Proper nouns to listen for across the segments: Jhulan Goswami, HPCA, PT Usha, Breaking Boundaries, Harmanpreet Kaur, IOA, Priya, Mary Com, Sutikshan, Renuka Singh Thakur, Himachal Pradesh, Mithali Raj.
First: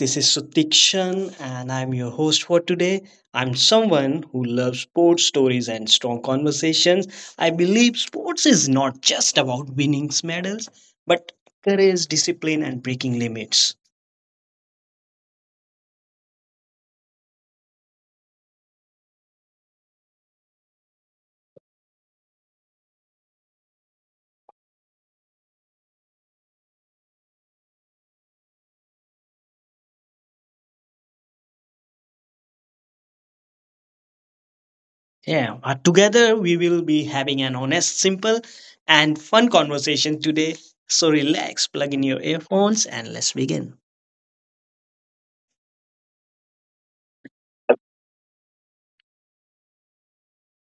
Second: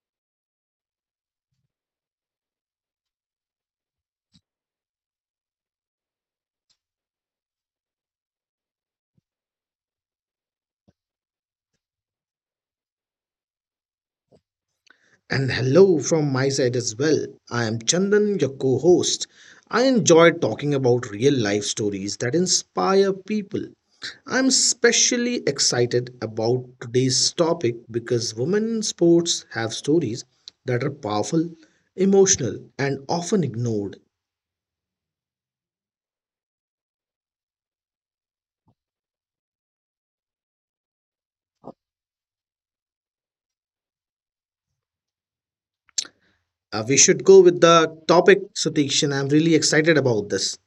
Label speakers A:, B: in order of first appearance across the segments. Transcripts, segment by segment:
A: This is Sutikshan, and I'm your host for today. I'm someone who loves sports stories and strong conversations. I believe sports is not just about winning medals, but courage, discipline, and breaking limits.
B: And hello from my side as well. I am Chandan, your co host. I enjoy talking about real life stories that inspire people. I'm especially excited about today's topic because women in sports have stories that are powerful, emotional, and often ignored.
A: Yeah, together we will be having an honest, simple, and fun conversation today. So relax, plug in your earphones, and let's begin.
B: We should go with the topic, Satish, and I'm really excited about this.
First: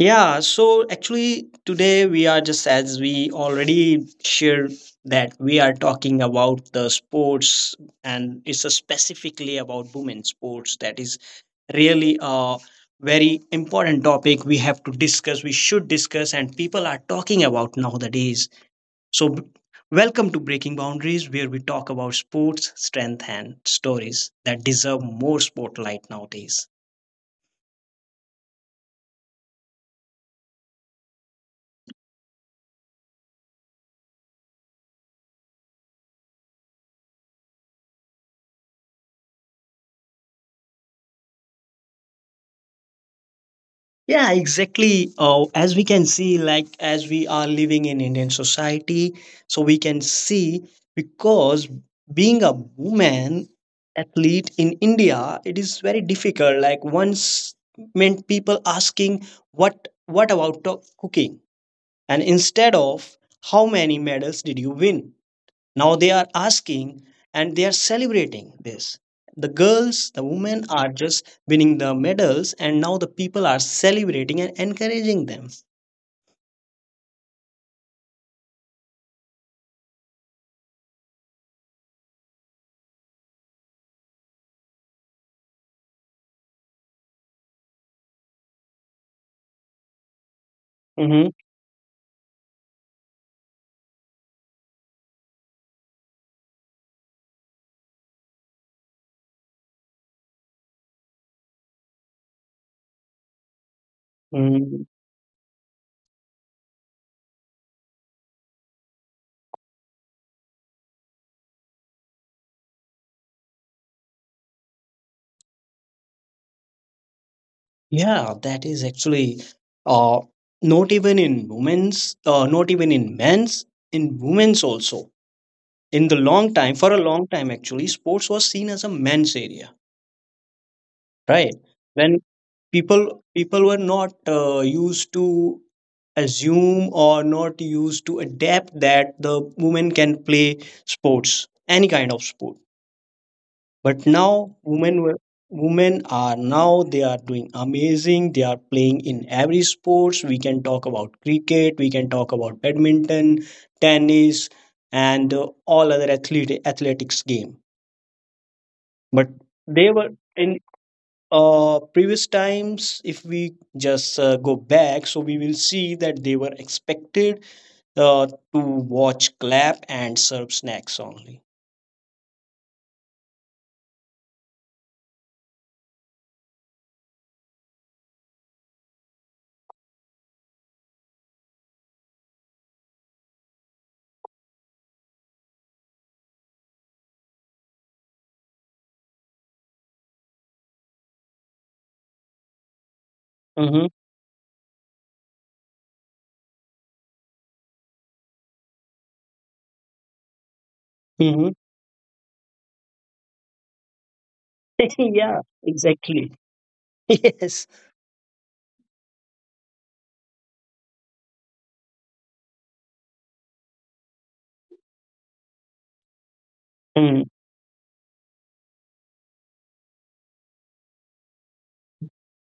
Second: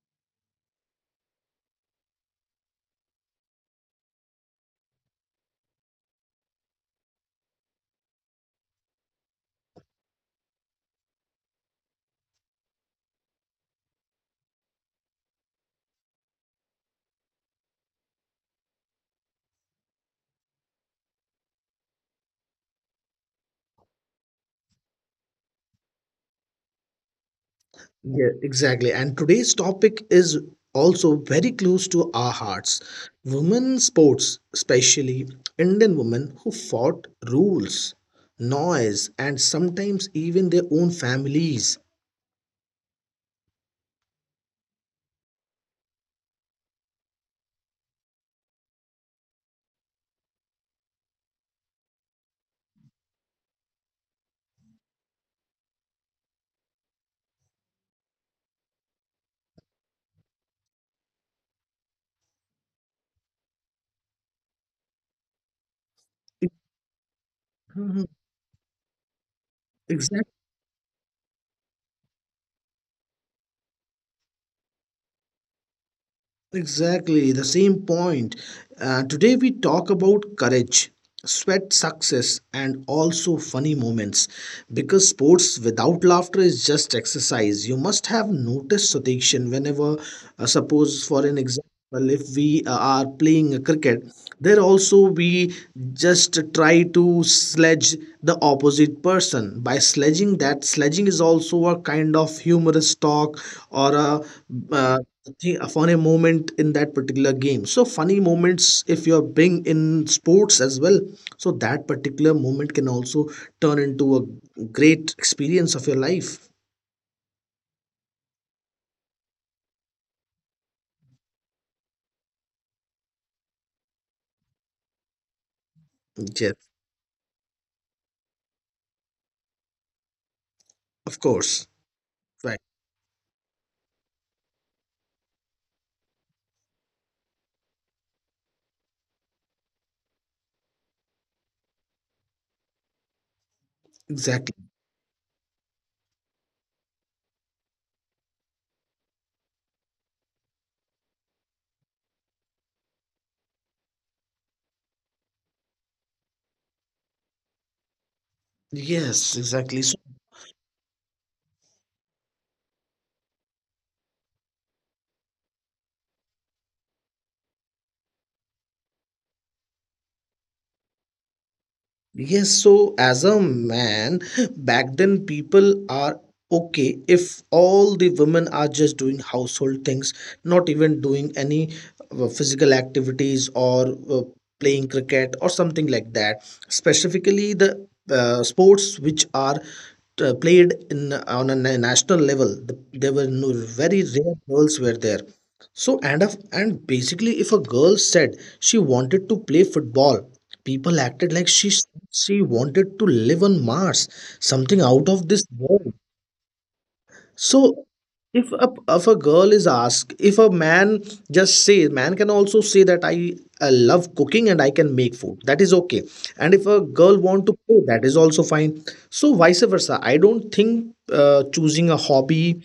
A: Yeah, so actually today we are just as we already shared that we are talking about the sports, and it's a specifically about women sports that is really a very important topic. We have to discuss, we should discuss, and people are talking about nowadays. So b- Welcome to Breaking Boundaries, where we talk about sports, strength, and stories that deserve more spotlight nowadays.
B: Yeah, exactly. And today's topic is also very close to our hearts. Women sports, especially Indian women who fought rules, noise, and sometimes even their own families.
A: Yeah, exactly. As we can see, like as we are living in Indian society, so we can see because being a woman athlete in India, it is very difficult. Like once meant people asking what about to- cooking, and instead of how many medals did you win, now they are asking, and they
B: Mhm.
A: are celebrating this. The
B: Exactly.
A: girls, the women are just winning the medals, and now the people are celebrating and encouraging them.
B: Exactly, the same point. Today we talk about courage, sweat, success, and also funny moments. Because sports without laughter is just exercise. You must have noticed, Satikshan, suppose for an
A: Hmm.
B: example, well if we are playing a cricket, there also we just try to sledge the opposite person by sledging. That sledging is also a kind of humorous talk or a uh, a funny moment in that particular game. So funny moments, if you're being in sports as well, so that particular moment can also turn into a great experience of your life.
A: Yeah, that is actually, uh, not even in women's, not even in men's, in women's also. In the long
B: Yes,
A: time, For a long time actually, sports was seen as a men's area,
B: of
A: right?
B: course,
A: When
B: right,
A: people were not used to assume or not used to adapt that the women can play sports, any kind of sport. But now
B: exactly.
A: women were women are, now they are doing amazing. They are playing in every sports. We can talk about cricket, we can talk about badminton, tennis, and all other athletics game. But
B: Yes, exactly.
A: they were in, previous times, if we just go back, so we will see that they were expected to watch, clap, and serve snacks only.
B: Yes, so as a man, back then people are okay if all the women are just doing household things, not even doing any physical activities or playing cricket or something like that. Specifically, the sports which are played in on a national level, there were no,
A: Mm-hmm.
B: very rare girls were there. So and of and basically, if a girl said she wanted to play football, people acted like
A: Mm-hmm.
B: she wanted to live on Mars, something out of this
A: Yeah,
B: world.
A: exactly. Yes.
B: So if a girl is asked, if a man just say, man can also say that I love cooking and I can make food. That is okay. And if a girl
A: Mm.
B: want to play, that is also fine. So vice versa. I don't think choosing a hobby,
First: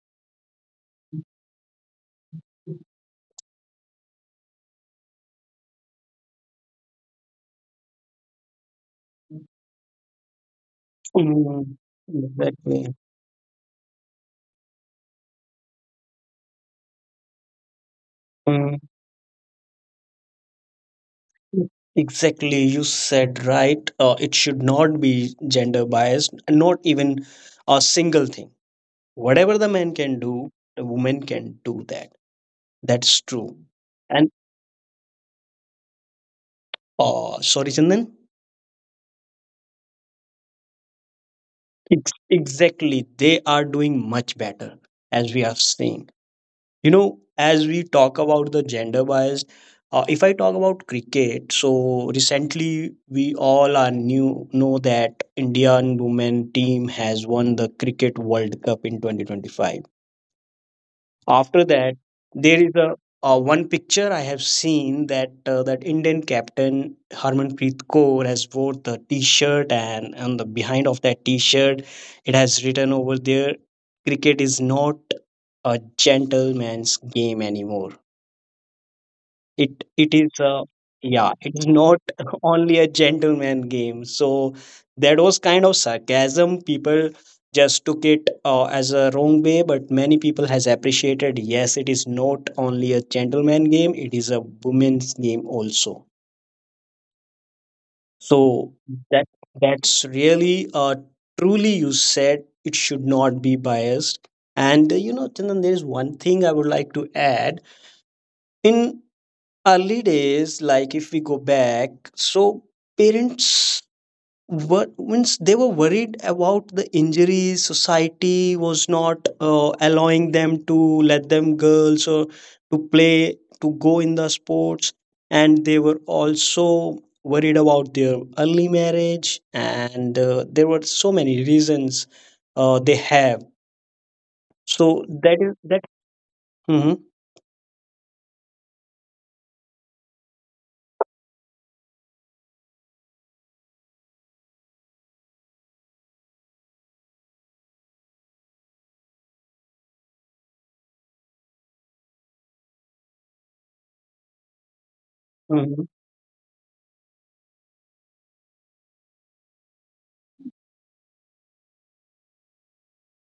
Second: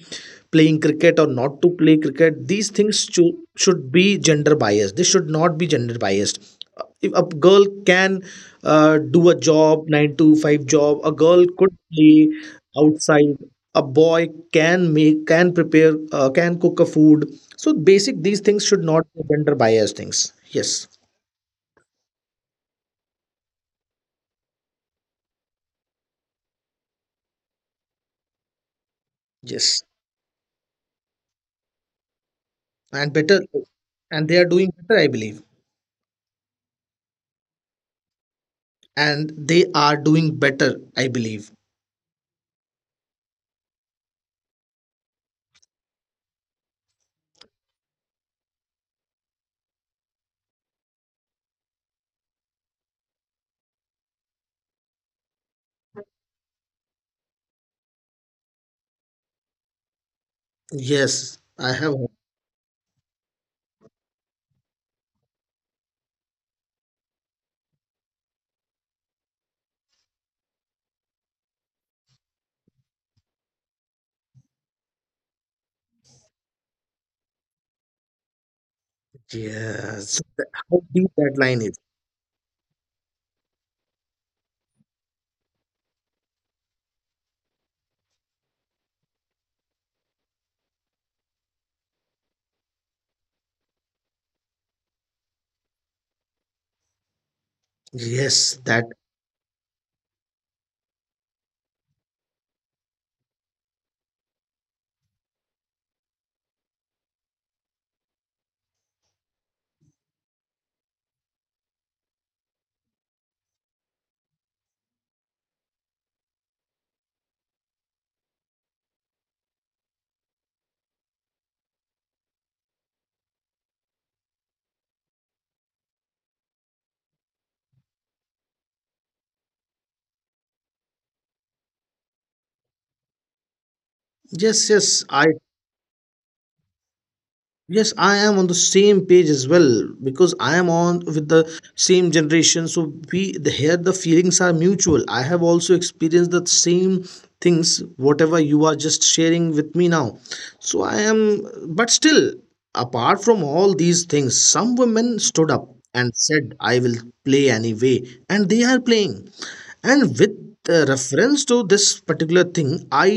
B: playing cricket or not to play cricket, these things should be gender biased. They should not be gender biased. If a girl can do a job, nine to five job, a girl could
A: Mm.
B: play
A: Exactly.
B: outside, a boy can make, can prepare, can cook a food. So basic, these things
A: Mm.
B: should not be gender bias things. Yes,
A: Exactly, you said right. It should not be gender biased, not even a single thing. Whatever the
B: yes,
A: man can do, the woman can do that.
B: and
A: That's
B: better,
A: true.
B: and they are doing better, I believe.
A: Oh, sorry, Chandan.
B: And they are doing better, I believe.
A: Exactly. They are doing much better, as we are seeing. You know, as we talk about the gender bias, if I talk about cricket, so recently we all are new know that Indian women team has won the Cricket World Cup in 2025.
B: Yes,
A: After
B: I
A: that,
B: have heard.
A: there is a one picture I have seen that Indian captain Harmanpreet Kaur has wore the T-shirt, and on the behind of that T-shirt, it has written over there, "Cricket is not a gentleman's game anymore." It
B: Yes,
A: is,
B: how deep
A: yeah,
B: that
A: it's
B: line is.
A: not only a gentleman game. So that was kind of sarcasm. People just took it as a wrong way, but many people has appreciated. Yes, it is not only a gentleman game, it is a women's game also.
B: Yes,
A: So
B: that.
A: that that's really, truly, you said it should not be biased. And you know, Chandan, there is one thing I would like to add. In early days, like if we go back, so parents were, means they were worried about the injuries. Society was not allowing them to let them girls or to play, to go in the sports. And they were also worried about their early marriage, and there were so many reasons they have.
B: Yes,
A: So
B: yes, I.
A: that is that. Mhm.
B: Yes, I am on the same page as well because I am on with the same generation. So here the feelings are mutual. I have also experienced the same things whatever you are just sharing with me now. So I am, but still, apart from all these things, some women stood up
A: Mhm.
B: and said, "I will play anyway," and they are playing. And with the reference to this particular thing, i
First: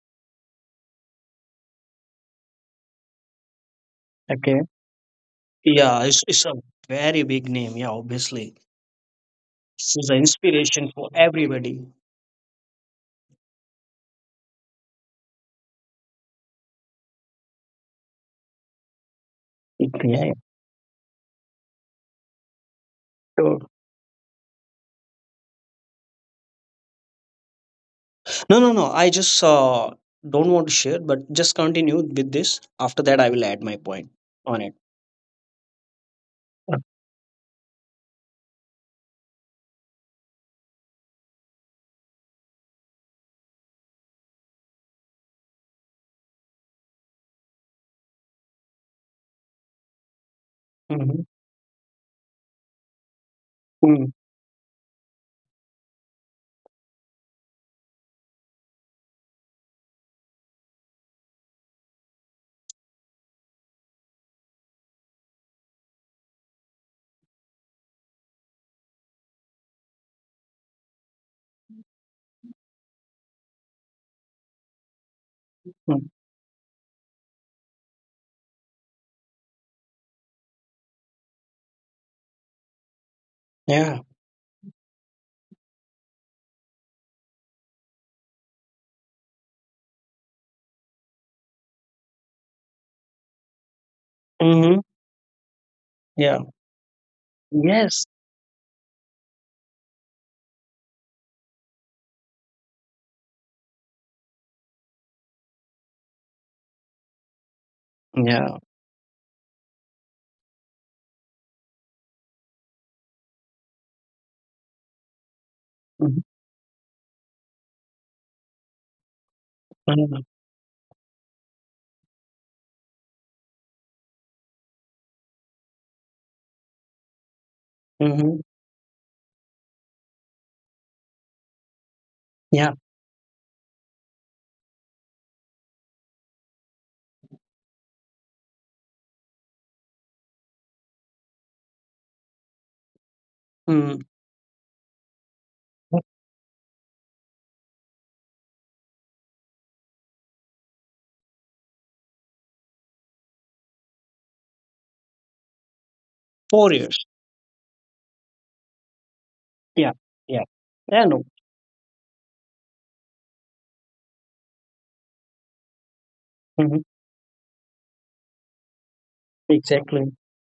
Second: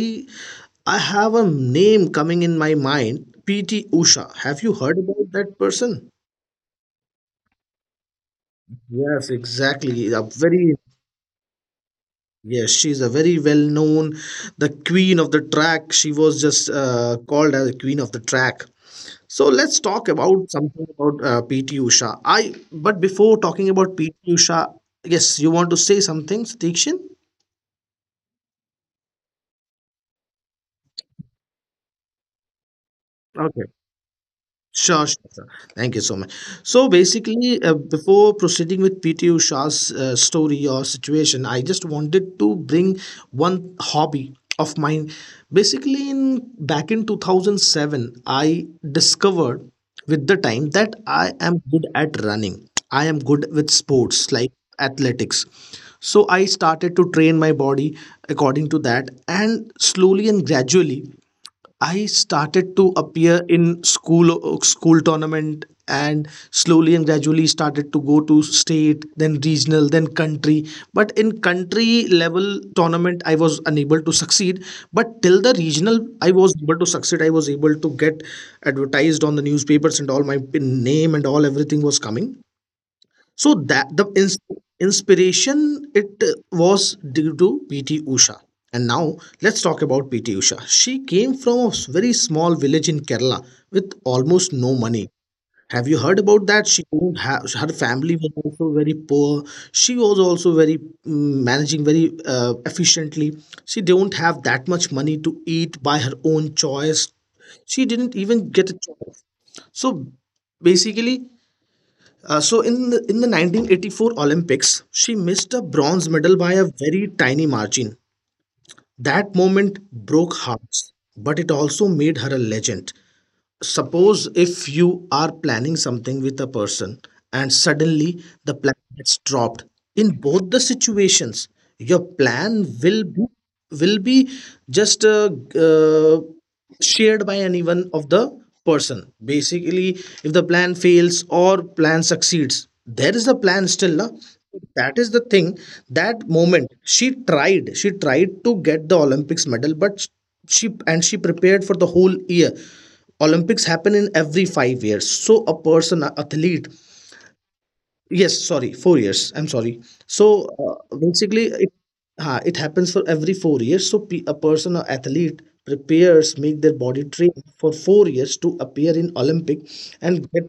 B: i have a name coming in my mind. PT Usha, have
A: Okay,
B: you heard about that person?
A: yeah, it's a very big name. Yeah, obviously.
B: Yes,
A: She's
B: exactly,
A: an
B: a very.
A: inspiration for everybody.
B: Yes, she's a very well known, the queen of the track. She was just called as the queen of the track. So let's
A: Yeah.
B: talk
A: Yeah.
B: about something about PT Usha. I But before
A: So
B: talking about PT Usha, yes, you want to say something, Satikshin?
A: No, no, no. I just don't want to share, but just continue with this. After that, I will
B: Okay.
A: add my point on it.
B: Sure, sure, sure. Thank you so much. So basically, before proceeding with PT Usha's story or situation, I just wanted to bring one hobby of mine. Basically, in back in 2007, I discovered with the time that
A: Mm-hmm.
B: I am good at running. I am good with
A: Mm-hmm.
B: sports like athletics. So I started to train my body according to that, and slowly and gradually. I started to appear in school tournament, and slowly and gradually started to go to state, then regional, then country. But in country level tournament, I was unable to succeed, but till the regional I was able to succeed. I was able to get advertised on the newspapers, and all my name and all everything was coming. So that the
A: Yeah.
B: inspiration, it was due to PT Usha. And now let's talk about PT Usha. She came from a very small village in Kerala with almost no
A: Mm-hmm.
B: money. Have you heard about
A: Yeah.
B: that? She couldn't have, her family
A: Yes.
B: was also very poor. She was also very managing very efficiently. She don't have that much money to eat by her own choice. She didn't even
A: Yeah.
B: get a choice. So basically, in the 1984 Olympics, she missed a bronze
A: Mm-hmm.
B: medal by a very tiny margin. That moment broke hearts, but it also made her a legend. Suppose if you are planning something with a person and suddenly
A: Mm-hmm.
B: the plan gets dropped. In both the situations, your plan
A: Yeah.
B: will be just uh, shared by any one of the person. Basically, if the plan fails or plan succeeds, there is the plan still. Na?
A: Mm.
B: That is the thing. That moment she tried to get the Olympics medal, but she, and she prepared for the whole year. Olympics happen in every 5 years, so a person, an athlete.
A: 4 years.
B: Yes, sorry, 4 years. I'm sorry.
A: Yeah. Yeah.
B: So
A: Yeah. No.
B: it happens for every 4 years. So a person or athlete prepares, make
A: Mm-hmm.
B: their body train for 4 years to appear in Olympic
A: Exactly.
B: and get,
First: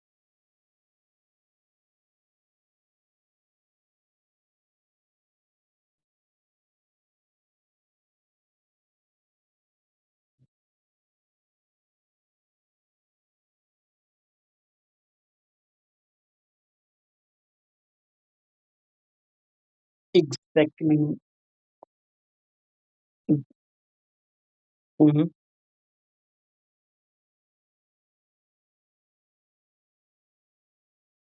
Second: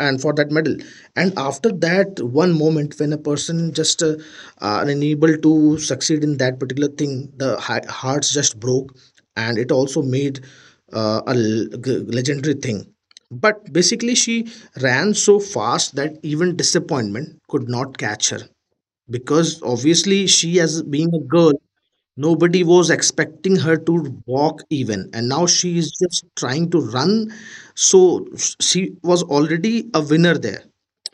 B: and for that medal. And after that one moment, when a person just unable to succeed in that particular thing, the hearts just broke, and it also made a legendary thing. But basically, she ran so fast that even disappointment could not catch her, because obviously she, as
A: Exactly.
B: being a girl, nobody was expecting her to walk even,
A: Mm-hmm.
B: and now she is just trying to run. So she was already a winner there.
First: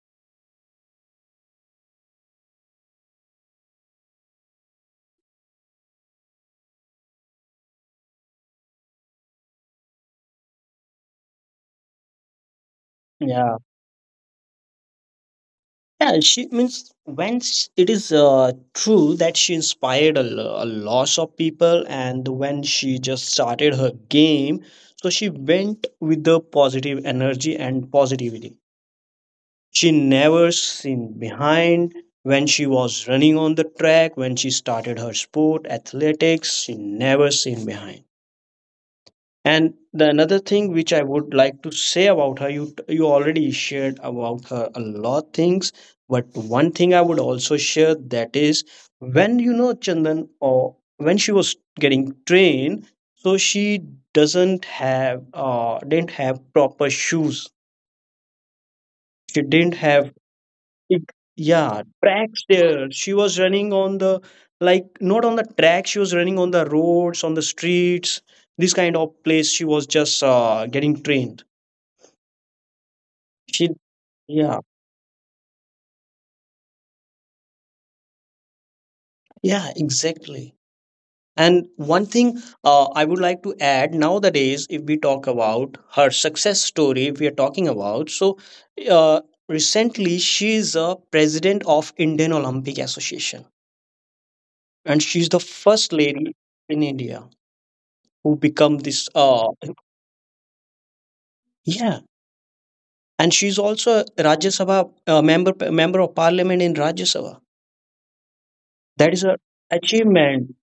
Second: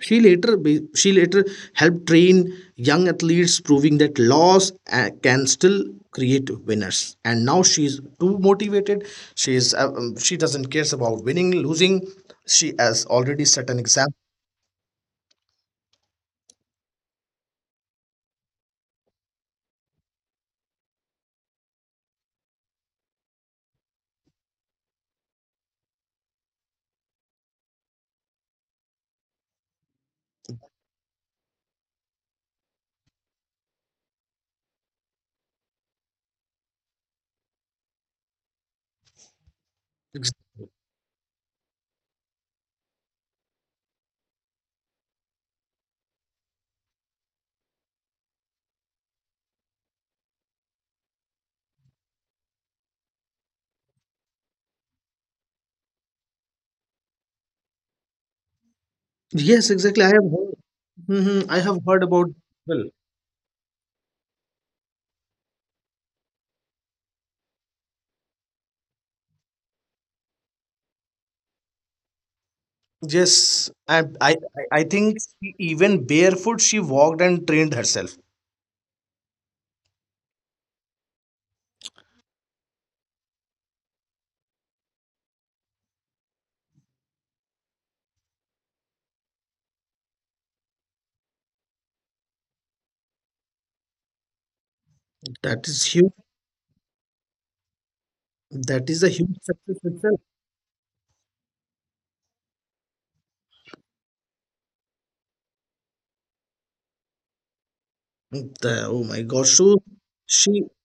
B: She later helped train young athletes, proving that loss can still create winners. And now she is too motivated. She doesn't cares about winning losing. She has already
A: Yeah.
B: set an example.
A: Yeah, she means, when it is true that she inspired a lot of people, and when she just started her game, so she went with the positive energy and positivity. She never seen behind. When she was running on the track, when she started her sport, athletics, she never seen behind. And the another thing which I would like to say about her, you already shared about her a lot things, but one thing I would also share, that is, when you know, Chandan, or when she was getting trained, so she doesn't have didn't have proper shoes. She
B: Yes,
A: didn't
B: exactly. I have
A: have
B: heard.
A: it,
B: Mhm, I have heard
A: yeah,
B: about.
A: tracks
B: Well,
A: there. She was running on the, like, not on the track. She was running on the roads, on the streets. This kind of place she was just getting trained.
B: yes,
A: She,
B: and I
A: yeah,
B: think she, even barefoot she walked and trained herself.
A: yeah, exactly. And one thing, I would like to add nowadays, if we talk about her success story, if we are talking about, so, uh, recently she is a president of Indian Olympic Association, and she's the
B: That is huge.
A: first lady in India who
B: That
A: become
B: is a
A: this.
B: huge success itself.
A: Yeah, and she's also a Rajya Sabha, member of Parliament in Rajya Sabha.
B: The- oh my
A: That is
B: God!
A: a
B: So she
A: achievement.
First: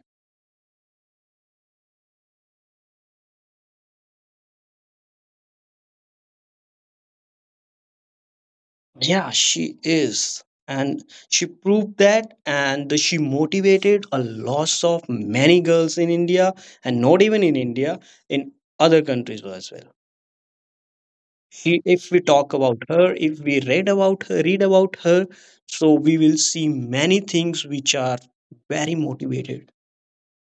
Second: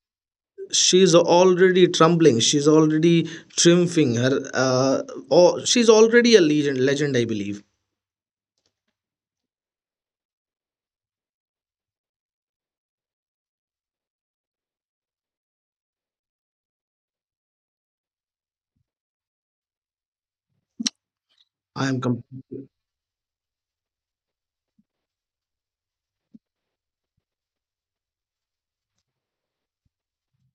B: she's already trembling. She's already triumphing. Her uh, oh, she's already a legend. Legend, I believe.
A: Yeah, she is. And she proved that, and she motivated a loss of many girls in India, and not even in India, in other countries as well. She,
B: I am
A: if we talk
B: completely,
A: about her, if we read about her, so we will see many things which are very motivated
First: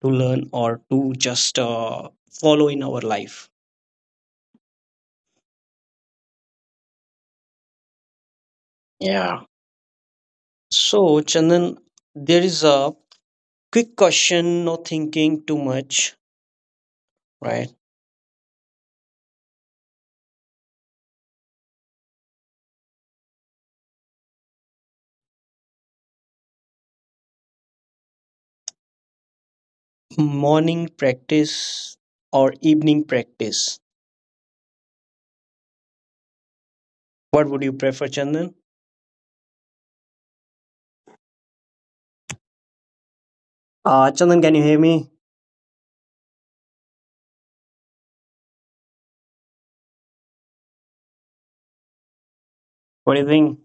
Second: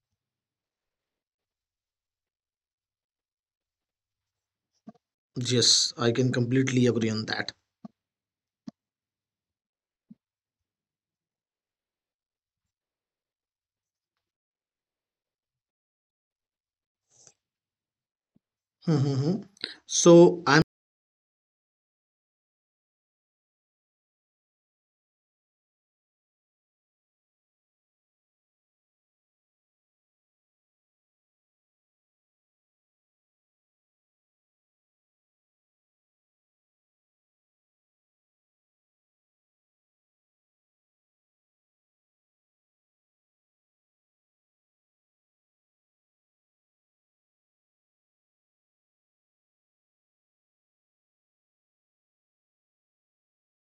A: to learn or to just follow in our life.
B: yes. I can completely agree on that.
A: Yeah. So, Chandan, there is a quick question, no thinking too much, right?
B: Mhm, mhm. So I,
A: Morning practice or evening practice? What would you prefer, Chandan? Chandan, can you hear me? What do you think?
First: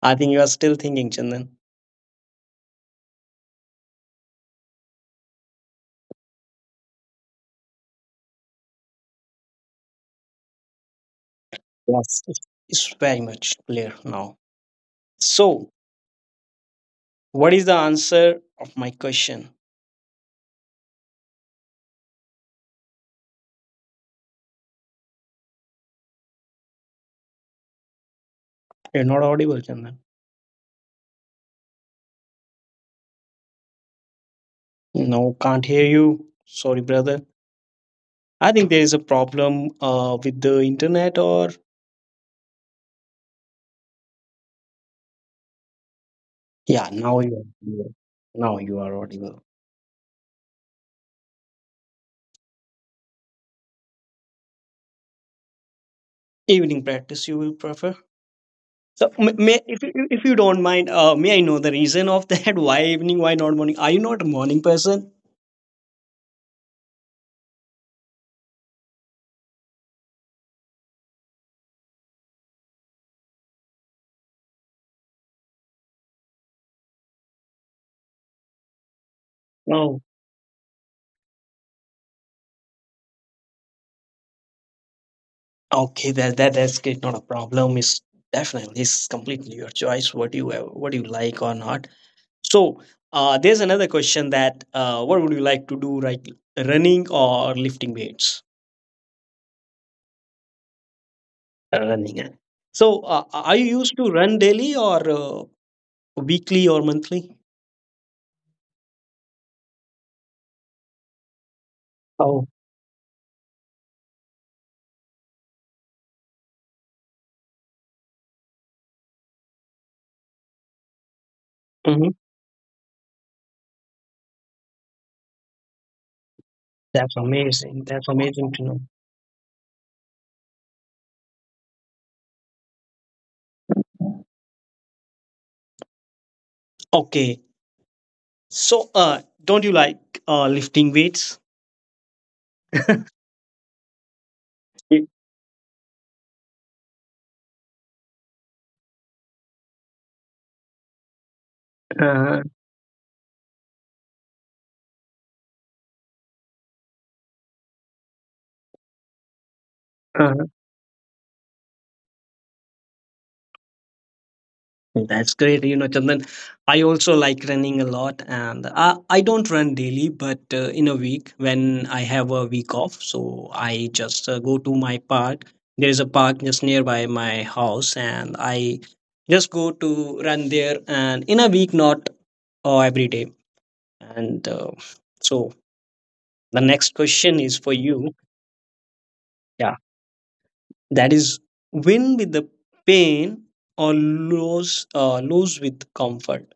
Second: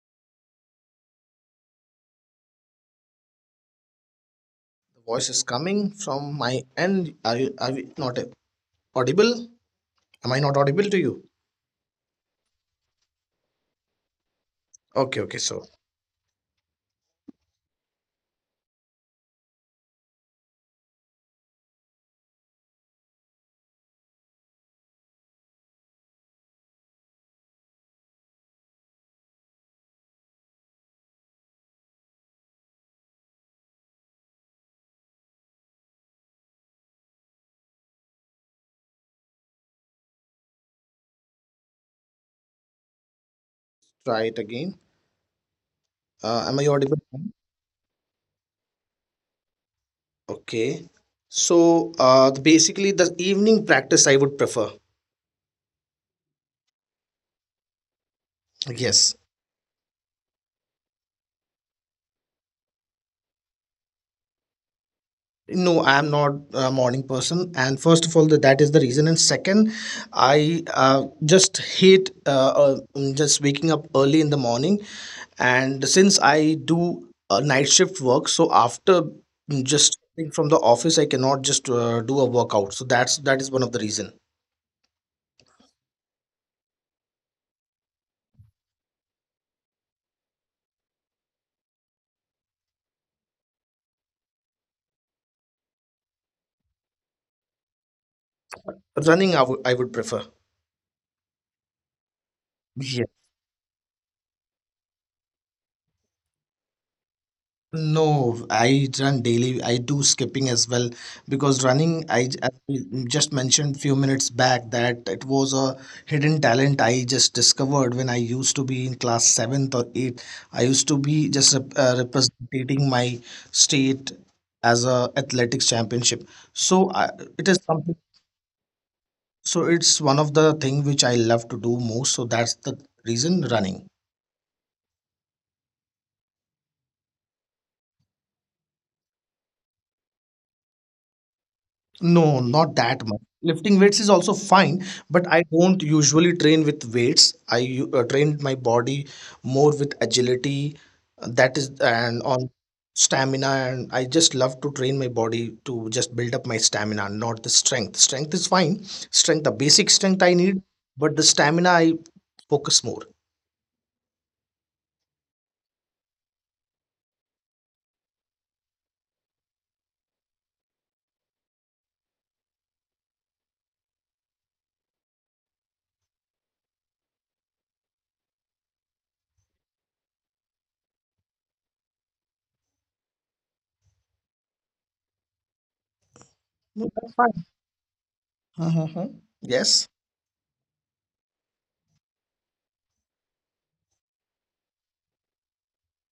A: I think you are still thinking, Chandan.
B: voice is coming from my end. Are you not audible? Am I not audible to you?
A: Yes. It's very much clear now.
B: Okay, okay.
A: So,
B: So
A: what is the answer of my question? You're not audible, Chandan. No, can't hear you. Sorry, brother. I think there is a problem with the internet, or.
B: try it again.
A: Yeah,
B: Am I
A: now
B: audible?
A: you are audible. Now you are audible.
B: Okay. So basically, the evening practice I would prefer.
A: Evening practice you will prefer? So,
B: Yes.
A: may, if you don't mind, may I know the reason of that? Why evening? Why not morning? Are you not a morning person?
B: No, I am not a morning person. And first of all, that is the reason. And second, I just waking up early in the morning. And since I do a night shift work, so after
A: No.
B: just coming from the office, I cannot just do a workout. So that is one of the reason.
A: Okay, that's good. Not a problem. It's Definitely it's completely your choice. What you, what you like or not. So, there's another question that, what would you like to do? Like running or lifting weights?
B: Running, I would prefer.
A: Running, eh? So, are you used to run daily or, weekly or monthly?
B: No, I run daily. I do skipping as well, because
A: Oh.
B: running, as we just mentioned few minutes back, that it was a hidden talent I just discovered when I used to be in class seventh or eighth. I used to be just
A: Hmm.
B: representing my state as a athletics championship.
A: That's
B: So I,
A: amazing.
B: it is
A: That's
B: something.
A: amazing to know.
B: So it's one of the thing which I love to do most. So that's the reason, running.
A: Okay. So, don't you like, lifting weights?
B: No, not that much. Lifting weights is also fine, but I don't usually train with weights. Train my body more with agility, that is,
A: Uh,
B: and on stamina. And I just love to train my body to just build up my stamina, not the strength. Strength is fine. Strength, the basic
A: uh,
B: strength I need, but the stamina I focus more.
A: That's great, you know, Chandan. I also like running a lot, and I don't run daily, but in a week when I have a week off, so I just go to my park. There is a park just nearby my house, and I just go to run there. And in a week, not every day. And So the next
B: No,
A: question is
B: that's
A: for
B: fine.
A: you.
B: Uh-huh.
A: Yeah.
B: Yes.
A: That is, win with the pain or lose with comfort?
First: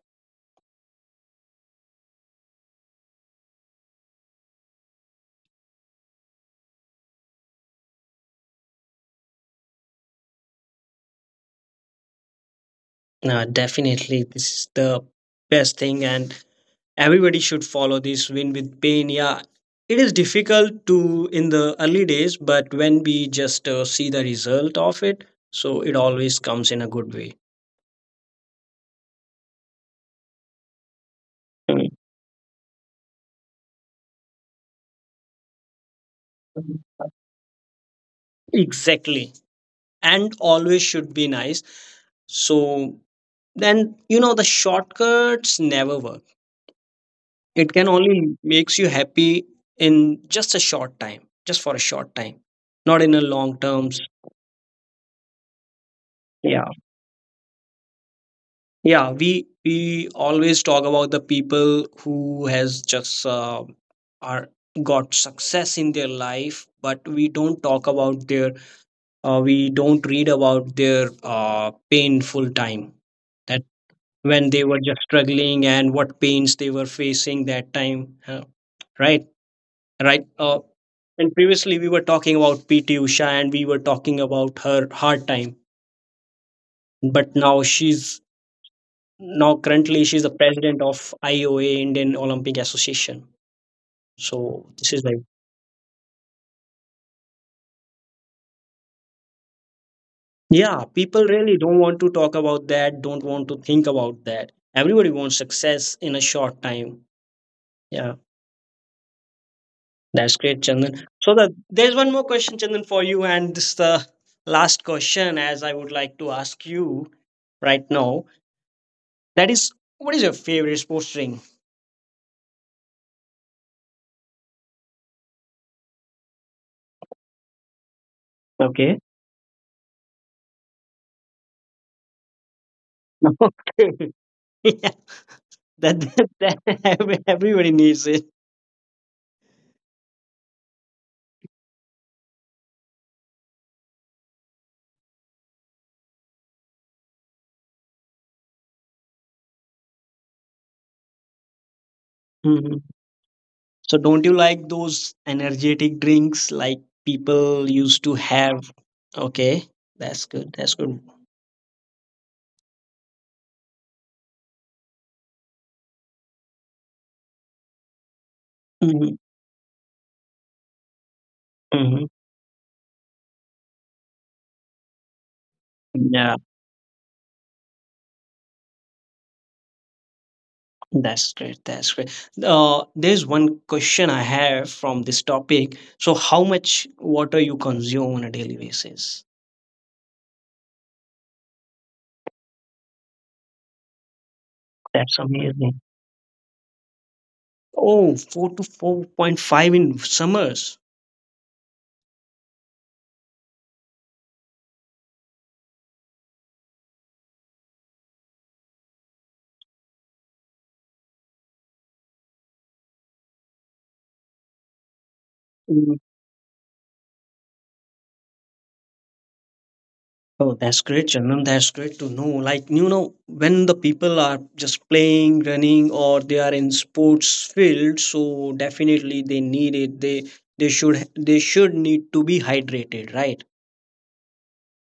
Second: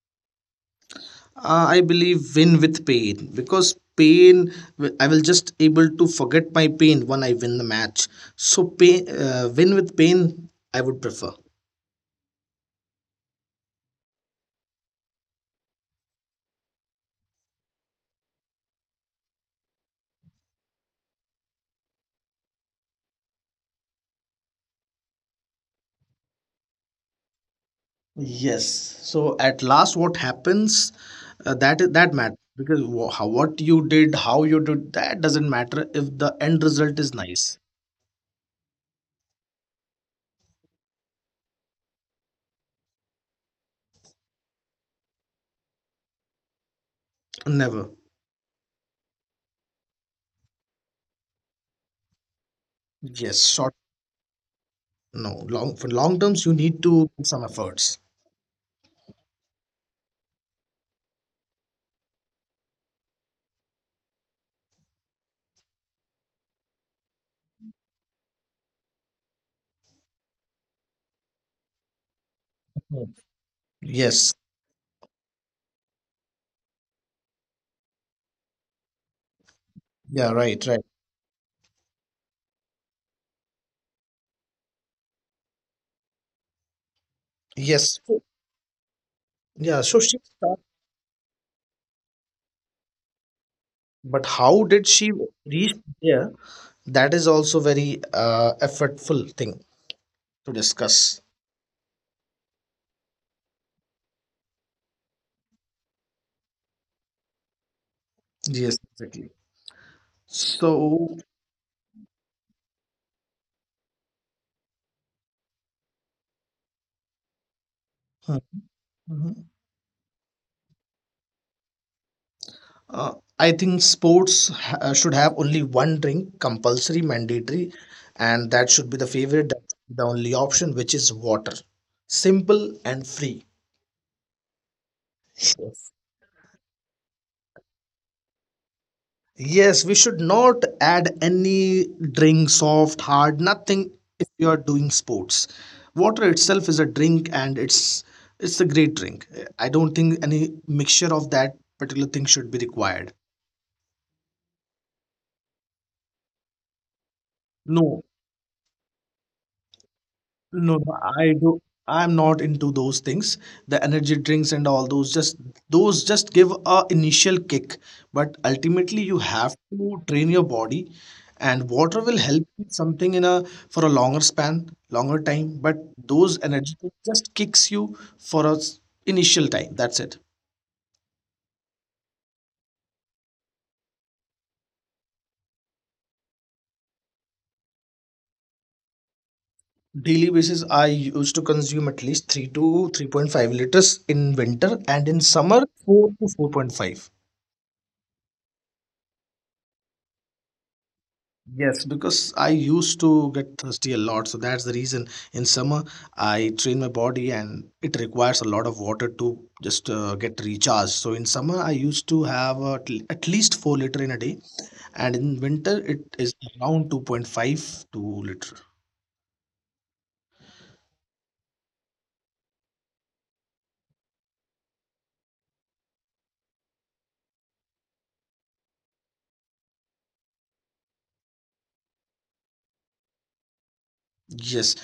B: I believe win with pain, because pain, I will just able to forget my pain when I win the match. So pain win with pain I would prefer.
A: Uh, definitely this is the best thing, and everybody should follow this. Win with pain, yeah. It is difficult to in the early days, but when we just see the result of it, so it always comes in a good way.
B: Yes, so at last what happens, that matters, because how, what you did, how you did that doesn't matter if the end result is nice.
A: Exactly. And always should be nice. So then, you know, the shortcuts never work. It can
B: Never.
A: only makes you happy in just a short time, just for a short time, not in a
B: Yes,
A: long
B: short,
A: terms.
B: no, long, for long terms you
A: yeah
B: need to put some efforts.
A: yeah, we always talk about the people who has just are got success in their life, but we don't talk about their, we don't read about their painful time.
B: Mhm.
A: That
B: Yes.
A: when they were just struggling, and what pains they were facing that time, right right?
B: Yeah, right, right.
A: And previously we were talking about PT Usha, and we were talking about her hard time, but
B: Yes. So,
A: now
B: yeah,
A: currently
B: so
A: she's
B: she.
A: the president of IOA, Indian Olympic Association.
B: But
A: So
B: how
A: this
B: did
A: is like,
B: she reach there? That is also very effortful thing to
A: yeah, people
B: discuss.
A: really don't want to talk about that, don't want to think about that. Everybody wants success in a short time. Yeah,
B: Yes, exactly.
A: that's great, Chandan.
B: So,
A: So that there's one more question, Chandan, for you, and this is the last question as I would like to ask you right now. That
B: mhm.
A: is, what is your favorite sports drink?
B: I think sports ha- should have only one drink, compulsory, mandatory, and that
A: Okay.
B: should be the favorite, that should be the only option, which is water. Simple and free.
A: Okay. Yeah, that, that, that everybody needs it.
B: Yes, we should not add any drink, soft, hard, nothing, if you are doing sports. Water itself is a drink and it's a great drink. I don't think any mixture of that particular thing should be
A: Mhm.
B: required.
A: So, don't you like those energetic drinks like people used
B: No,
A: to have? Okay, that's good. That's
B: no,
A: good.
B: no, I do. I'm not into those things, the energy drinks and all those. Just those just give a initial kick, but
A: Mhm.
B: ultimately you have to train your body, and
A: Mhm.
B: water will help you something in a for a longer span, longer time. But
A: Yeah,
B: those energy drinks just kicks you for a initial time. That's it.
A: that's great. That's great. There's one question I have from this topic. So, how much water you consume on a daily basis?
B: Daily basis, I used to consume at least 3 to 3.5 liters in winter, and
A: That's
B: in summer
A: amazing.
B: 4 to 4.5.
A: Oh, 4 to 4.5 in summers.
B: Yes, because I used to get thirsty a lot, so that's the reason. In summer, I train my body, and it requires a lot of water to just get recharged. So in summer, I used to have at least 4 liter in a day, and in winter,
A: Mm.
B: it is around 2.5 to liter.
A: Oh, that's great, Chandan. That's great to know. Like, you know, when the people are just playing, running, or they are in sports field, so definitely they need it. They should need to be hydrated, right?
B: Yes,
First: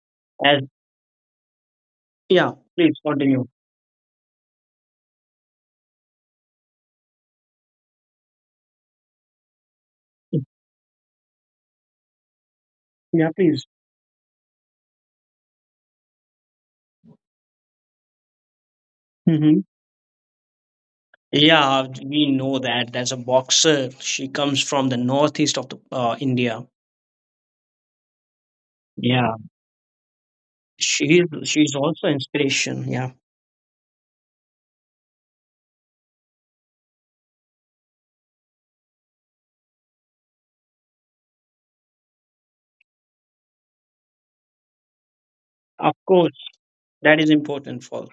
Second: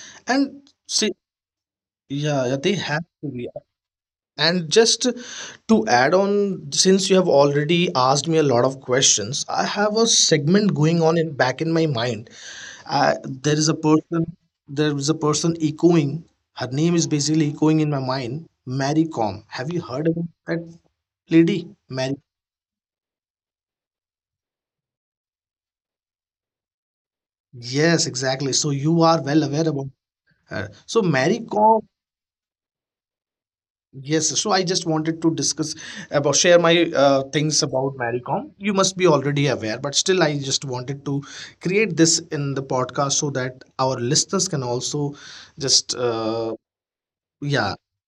A: As
B: and see, yeah,
A: yeah,
B: yeah, they
A: please
B: have to
A: continue.
B: be. And just to add on, since you have already asked me a lot of questions, I have a segment going on in back in my mind
A: Yeah,
B: I,
A: please.
B: there is a person, there is a person echoing. Her name is basically echoing in my mind. Mary Com.
A: Hmm.
B: Have you heard about that lady?
A: Yeah,
B: Mary.
A: we know that. That's a boxer. She comes from the northeast of the India.
B: Yes, exactly. So you are
A: Yeah,
B: well aware about her. So
A: she's
B: Mary
A: she's
B: Com.
A: also inspiration. Yeah,
B: Yes. So I just wanted to discuss about share my things about Mary Com. You must be already aware, but still, I just wanted to create this in the podcast so that our listeners can also
A: of
B: just
A: course, that is
B: yeah.
A: important for.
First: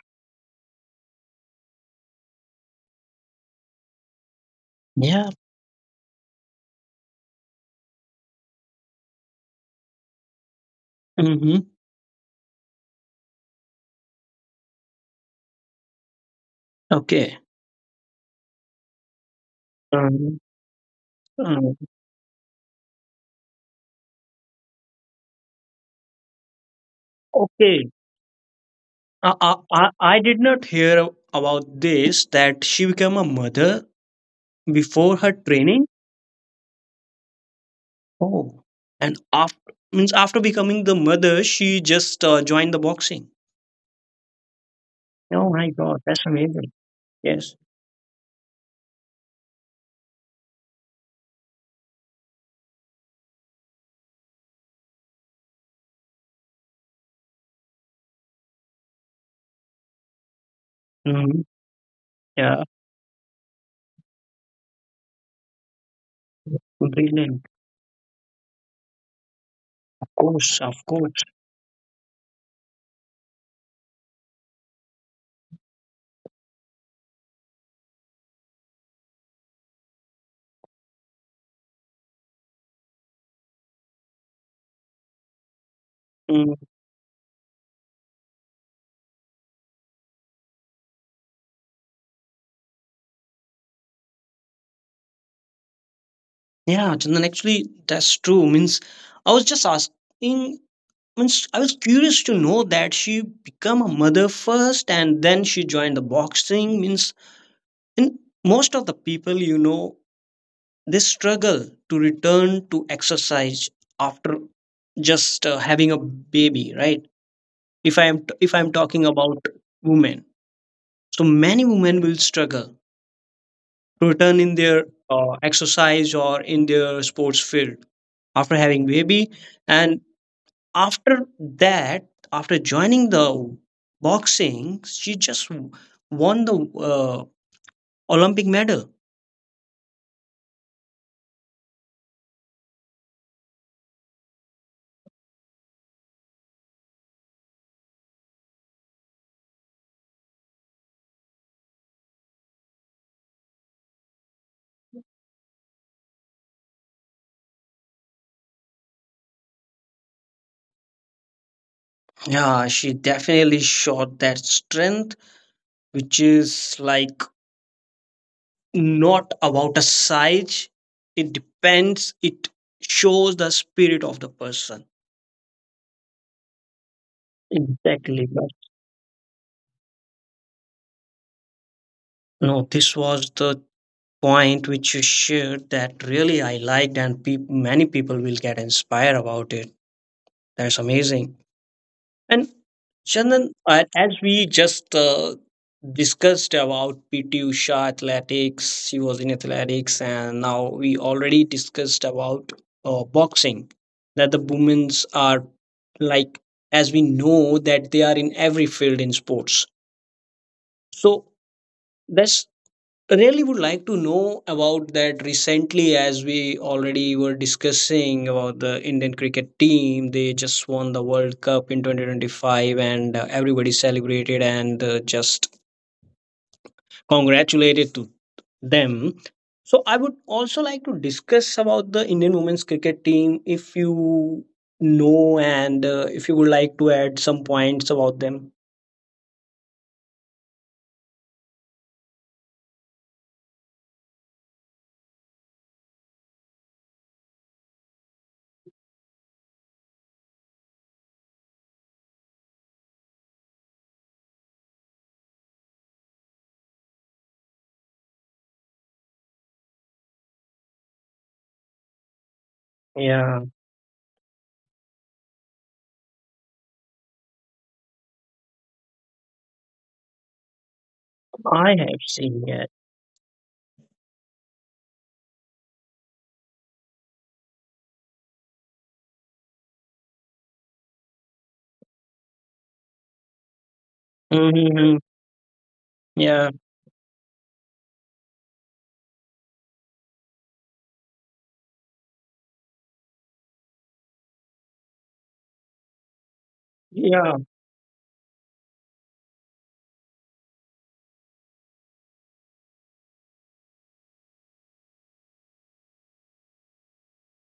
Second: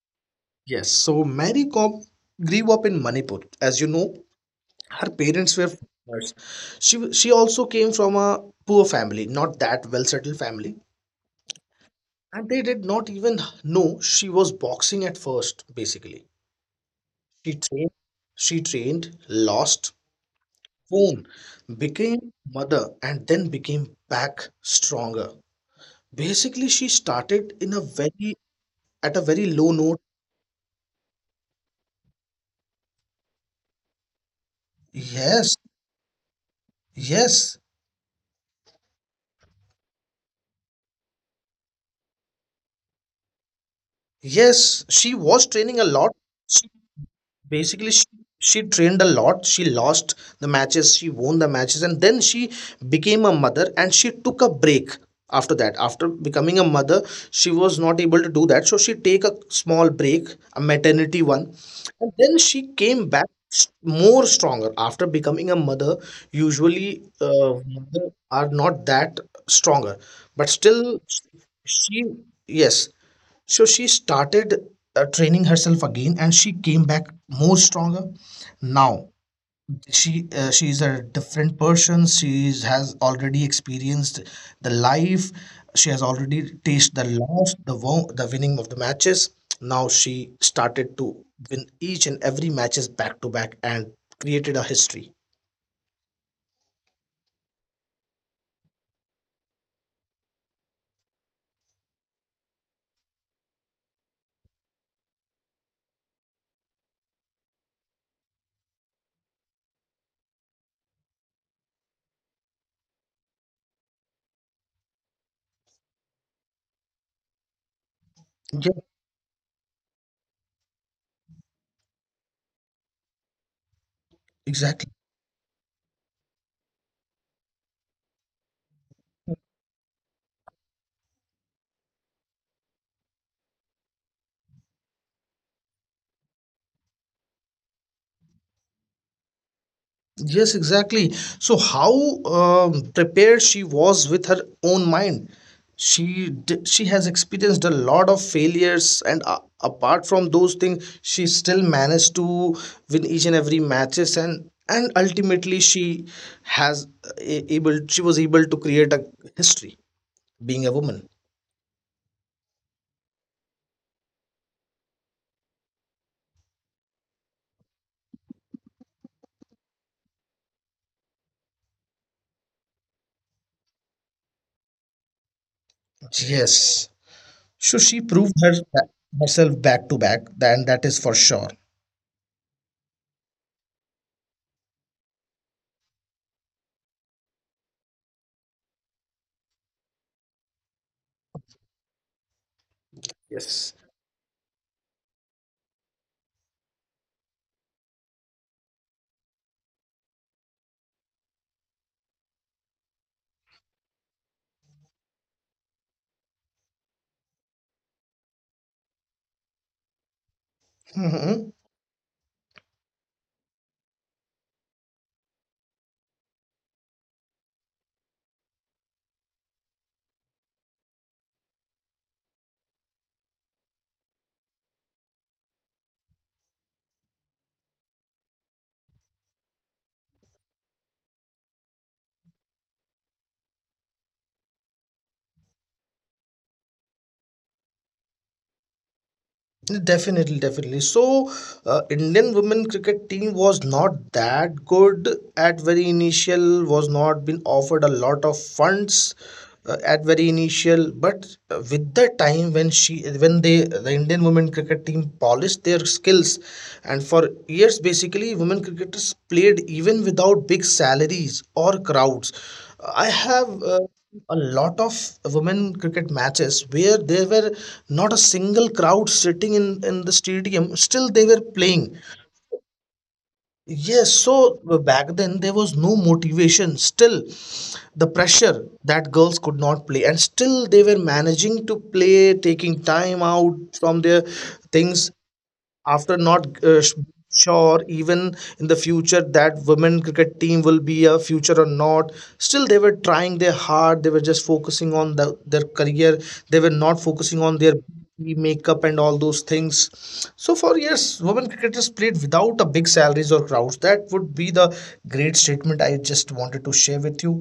B: Yes, so Mary Cobb grew up in Manipur. As you know, her
A: Yeah.
B: parents were farmers. She also came from a poor family, not that well settled family,
A: Hmm.
B: and they did not even know she was boxing at first. Basically,
A: Okay.
B: she trained, she trained, lost,
A: Um,
B: won,
A: um,
B: became mother, and then became back stronger. Basically, she started in a
A: okay.
B: very at a
A: I,
B: very
A: I,
B: low
A: I
B: note.
A: I did not hear about this that she became a mother before her
B: Yes,
A: training.
B: yes,
A: Oh. And after means after becoming the mother, she just joined the boxing.
B: yes. She was
A: Oh my
B: training a
A: God,
B: lot.
A: that's
B: She
A: amazing. Yes.
B: basically she trained a lot, she lost the matches, she won the matches, and then she became a mother and she took a break after that. After becoming a mother, she was not able to do that, so she take a small break, a maternity
A: Hmm.
B: one, and then
A: Yeah.
B: she came back more stronger. After becoming a mother, usually
A: Brilliant.
B: mother are not that stronger,
A: Of
B: but
A: course, of
B: still
A: course.
B: she, yes, so she started training herself again and she came back more stronger. Now she is a different person, has already experienced the life, she has
A: Mm.
B: already tasted the loss, the winning of the matches. Now she started to win each and every matches back to back and created a history.
A: Yeah, Chandan, actually, that's true. Means I was just asking, means I was curious to know that she became a mother first and then she joined the boxing, means in most of the people, you know, they struggle to return to exercise after just having a baby, right? If I am
B: Yeah,
A: talking about women, so many women will struggle to return in their
B: exactly.
A: exercise or in their sports field after having baby. And after that, after joining the boxing, she just won the uh, olympic medal.
B: Yes, exactly. So how prepared she was with her own mind. She has experienced a lot of failures, and a apart from those things, she still managed to win each and every matches, and ultimately she was able to create a history, being a woman.
A: Yeah, she definitely showed that strength, which is like not about a size. It depends, it shows the spirit of the person.
B: Yes. So she
A: Exactly,
B: proved
A: but
B: herself back to back, then that is for sure.
A: no, this was the point which you shared that really I liked and peop many people will get inspired about it. That's amazing. And Chandan,
B: Yes.
A: as we just discussed about PT Usha athletics, she was in athletics, and now we already discussed about boxing. That the women's are, like, as we know, that they are in every field in sports. So
B: Hmm.
A: let's, really would like to know about that. Recently, as we already were discussing about the indian cricket team, they just won the world cup in 2025 and everybody celebrated and just congratulated to them. So I would also like to discuss about the indian women's cricket team, if you know, and if you would like to add some points about them.
B: Definitely, definitely. So, Indian women cricket team was not that good at very initial, was not been offered a lot of funds at very initial. But with the time when when they, the Indian women cricket team polished their skills, and for years basically, women cricketers played even without big salaries or crowds. I
A: Yeah,
B: have. A lot of women cricket matches where there were not a single crowd sitting in the stadium, still they were
A: I have
B: playing.
A: seen it.
B: Yes, so back then there was no motivation, still the pressure that girls could not play and still they were managing to play taking time out from their
A: Mhm.
B: things. After
A: Yeah,
B: not sh- sure even in the future that women cricket team will be a future or not, still they were trying their hard, they were just focusing on their career. They were not focusing on their beauty, makeup and all those things. So for years women cricketers played without a big salaries or crowds. That would be the great statement I just wanted to share with you.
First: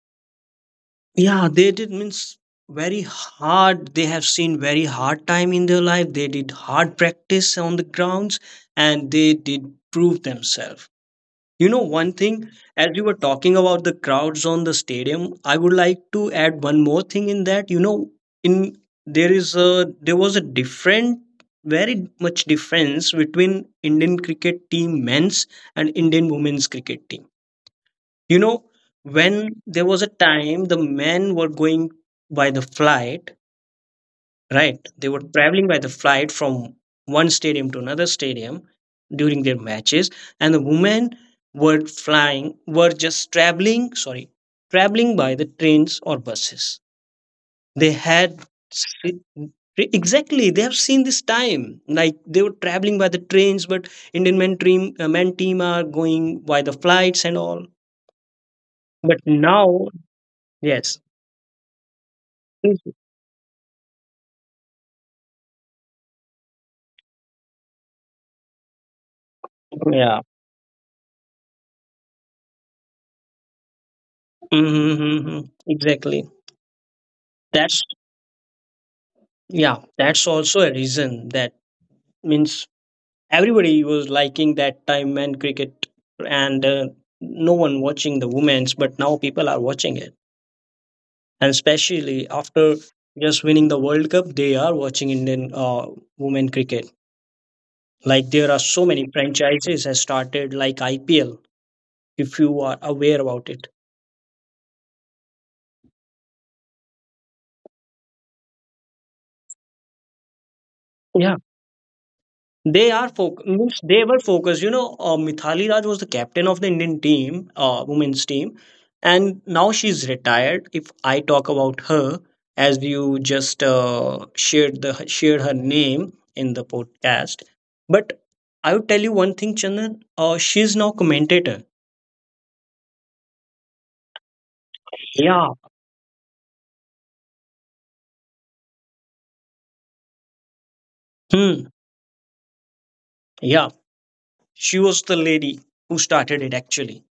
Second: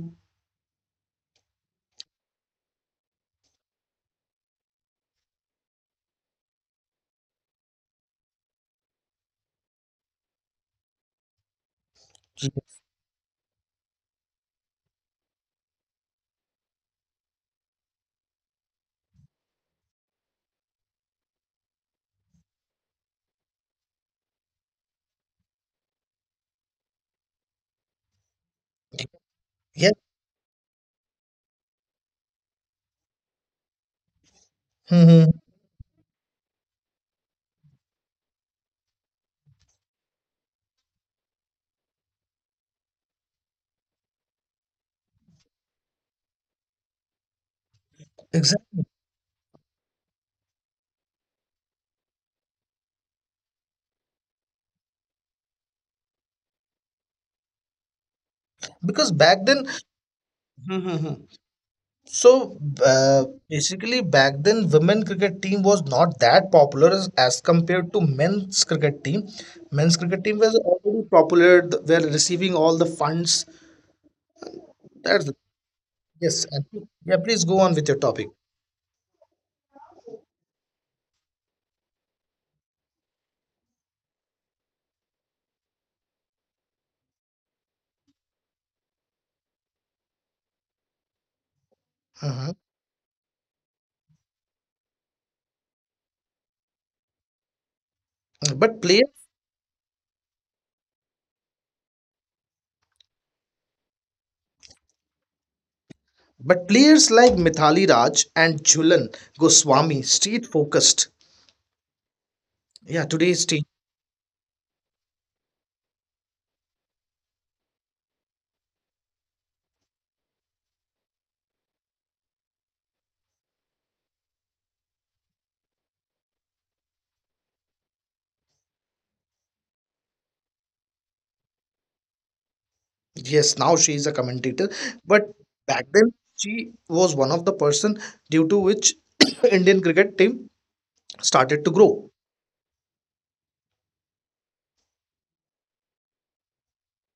A: yeah, they did. Means very hard, they have seen very hard time in their life. They did hard practice on the grounds, and they did prove themselves. You know one thing, as you were talking about the crowds on the stadium, I would like to add one more thing in that. You know, in, there was a different, very much difference between indian cricket team men's and indian women's cricket team. You know, when there
B: Yeah.
A: was a time, the men were going by the flight, right? They were
B: Hmm.
A: traveling by the flight from one stadium to another stadium during their matches, and the women were flying, were just traveling, sorry, traveling by the trains or buses. They had
B: Exactly,
A: se- exactly, they have seen this time, like they were traveling by the trains, but indian men team, men team are going by the flights and all.
B: because
A: But
B: back then,
A: now,
B: mhm,
A: yes.
B: mhm. So basically, back then, women cricket team was not that popular as compared to men's cricket team. Men's cricket
A: Yeah.
B: team was already popular; were receiving all the funds. That's
A: Mm-hmm. Exactly.
B: yes, and yeah. Please go on with
A: That's,
B: your topic.
A: yeah, that's also a reason that means everybody was liking that time and cricket, and no one watching the women's, but now people are watching it, and especially
B: Mhm.
A: after just winning the World Cup, they are watching Indian women cricket. Like there are
B: But
A: so
B: player,
A: many franchises has started, like IPL. If you are aware about it.
B: but players like Mithali Raj and Jhulan Goswami stayed focused.
A: They
B: Yeah,
A: are
B: today's team.
A: means they were focused. You know, Mithali Raj was the captain of the Indian team, women's team, and now she's retired. If I talk about her, as you just shared her name in the podcast, but I would tell you one thing, Chandan. She's now commentator.
B: Yes, now she is a commentator, but
A: Yeah.
B: back then she was one of the person due to which Indian cricket team started to
A: Hmm.
B: grow.
A: Yeah. She was the lady who started it actually.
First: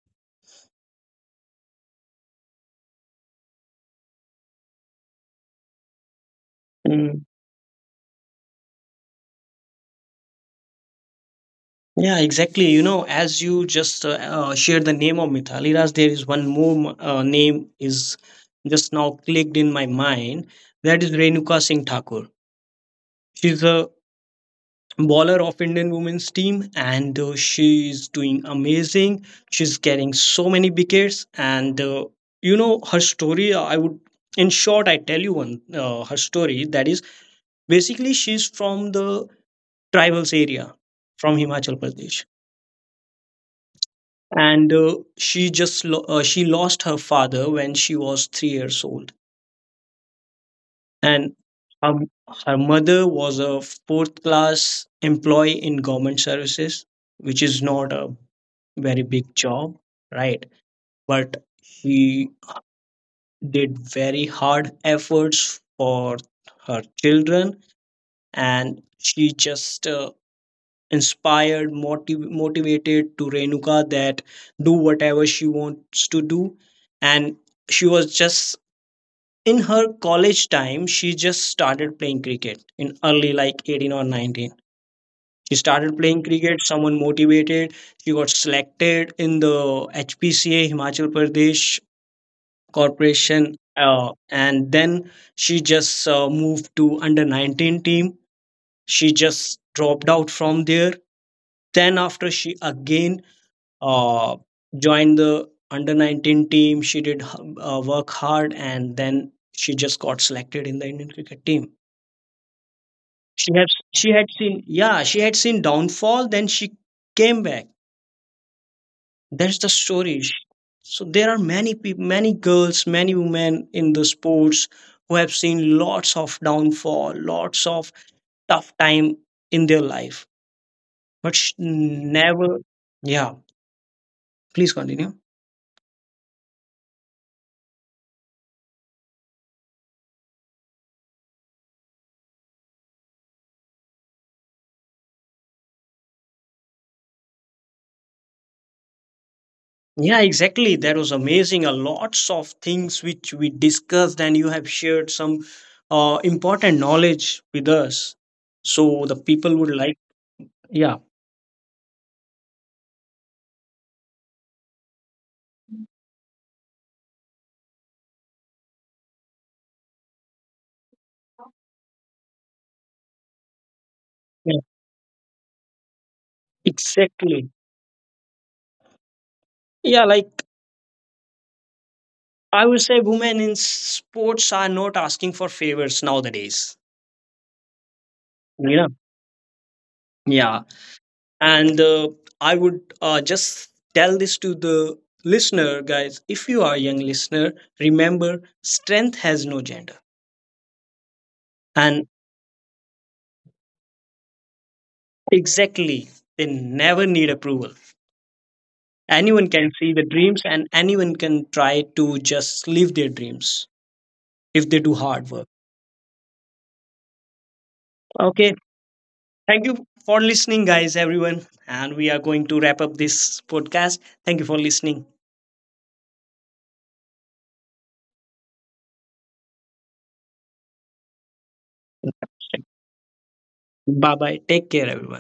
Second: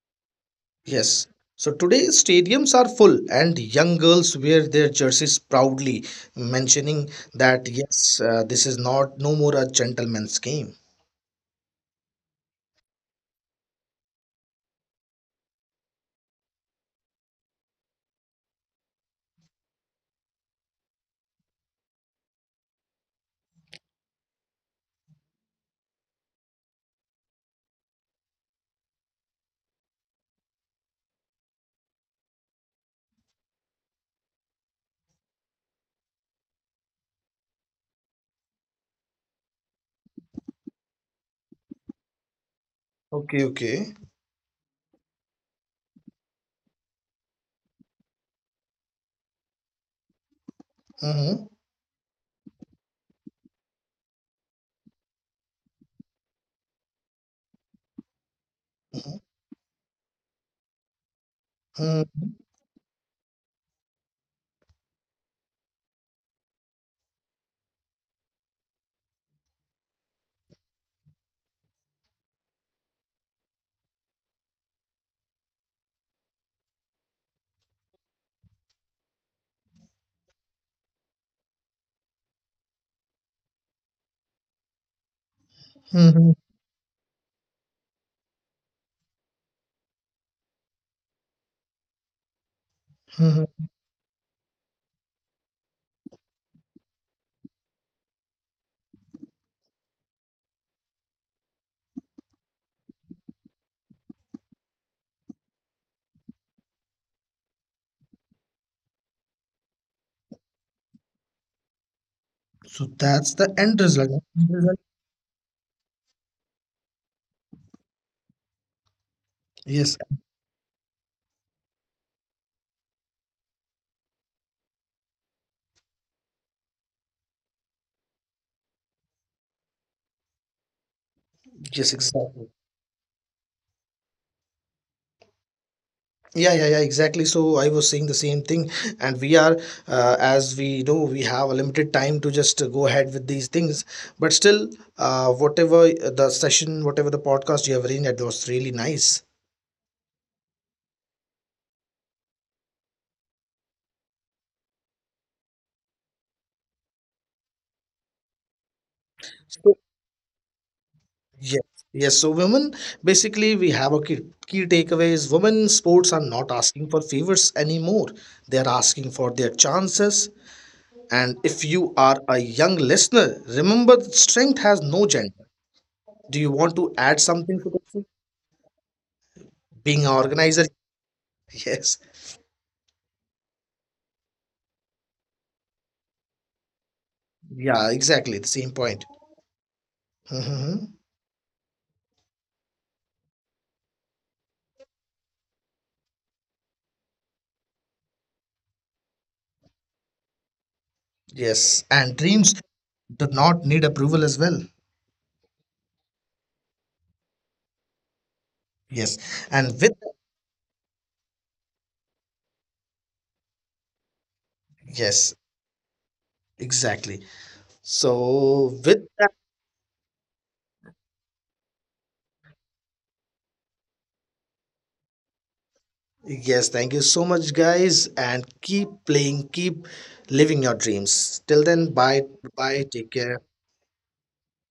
B: Yes. So today stadiums are full and young girls wear their jerseys proudly, mentioning that yes, this is not no more a gentleman's game.
A: Yeah, exactly. You know, as you just shared the name of Mithali Raj, there is one more name is just now clicked in my mind. That is Renuka Singh Thakur. She's a bowler of Indian women's team, and she is doing amazing. She's getting so many wickets, and you know her story. I would, in short, I tell you one her story. That is basically she's from the tribals area, from Himachal Pradesh,
B: Okay, okay.
A: and she just she lost her father when she was 3 years old, and
B: Mm-hmm.
A: her, her mother was a fourth class employee in government services, which is not a very big job, right? But
B: Mm-hmm.
A: she did very hard efforts for her children, and she just inspired, motivated to Renuka that do whatever she wants to do. And she was just in her college time, she just started playing cricket in early like 18 or 19. She started playing
B: Mm-hmm.
A: cricket, someone motivated. She got selected in the HPCA, Himachal Pradesh Corporation. And then she just moved to under 19 team. She just dropped out from there, then after she again uh, joined the under 19 team. She did work hard, and then she just got selected in the Indian cricket team.
B: So that's the
A: She has
B: end
A: she
B: result.
A: had
B: End
A: seen,
B: result.
A: yeah, she had seen downfall. Then she came back. That's the
B: Yes,
A: story. So there are many people, many girls, many women in the sports who have seen lots of downfall, lots of tough time in their life, but
B: yes, exactly.
A: never. Yeah, please continue.
B: Yeah, yeah, yeah, exactly. So I was saying the same thing, and we are, as we know, we have a limited time to just go ahead with these things. But still, whatever the session, whatever the podcast you have arranged, that was really nice.
A: Yeah, exactly. That was amazing. A lots of things which we discussed, and you have shared some important knowledge with us. So the people
B: So,
A: would like, yeah,
B: yes, yes. So women, basically, we have a key, key takeaways. Women sports are not asking for favors anymore. They are asking for their chances. And if you are a young listener, remember, strength
A: yeah,
B: has no gender. Do you want to add
A: exactly.
B: something to this? Being
A: Yeah,
B: an
A: like,
B: organizer, yes,
A: I would say, women in sports are not asking for favors nowadays.
B: yeah, exactly the same
A: Yeah,
B: point.
A: yeah,
B: Hmm.
A: and I would just tell this to the listener, guys. If you are a young listener, remember, strength has no gender,
B: Yes,
A: and
B: and dreams do not need approval as well.
A: exactly. They never need approval.
B: Yes,
A: Anyone
B: and
A: can
B: with,
A: see the dreams and anyone can try to just live their dreams if they do hard
B: yes,
A: work.
B: exactly,
A: Okay.
B: so with that,
A: Thank you for listening, guys, everyone. And we are going to wrap up this podcast. Thank you for listening.
B: yes, thank you so much guys, and keep playing, keep living your dreams. Till then, bye bye, take care.
A: Bye bye. Take care, everyone.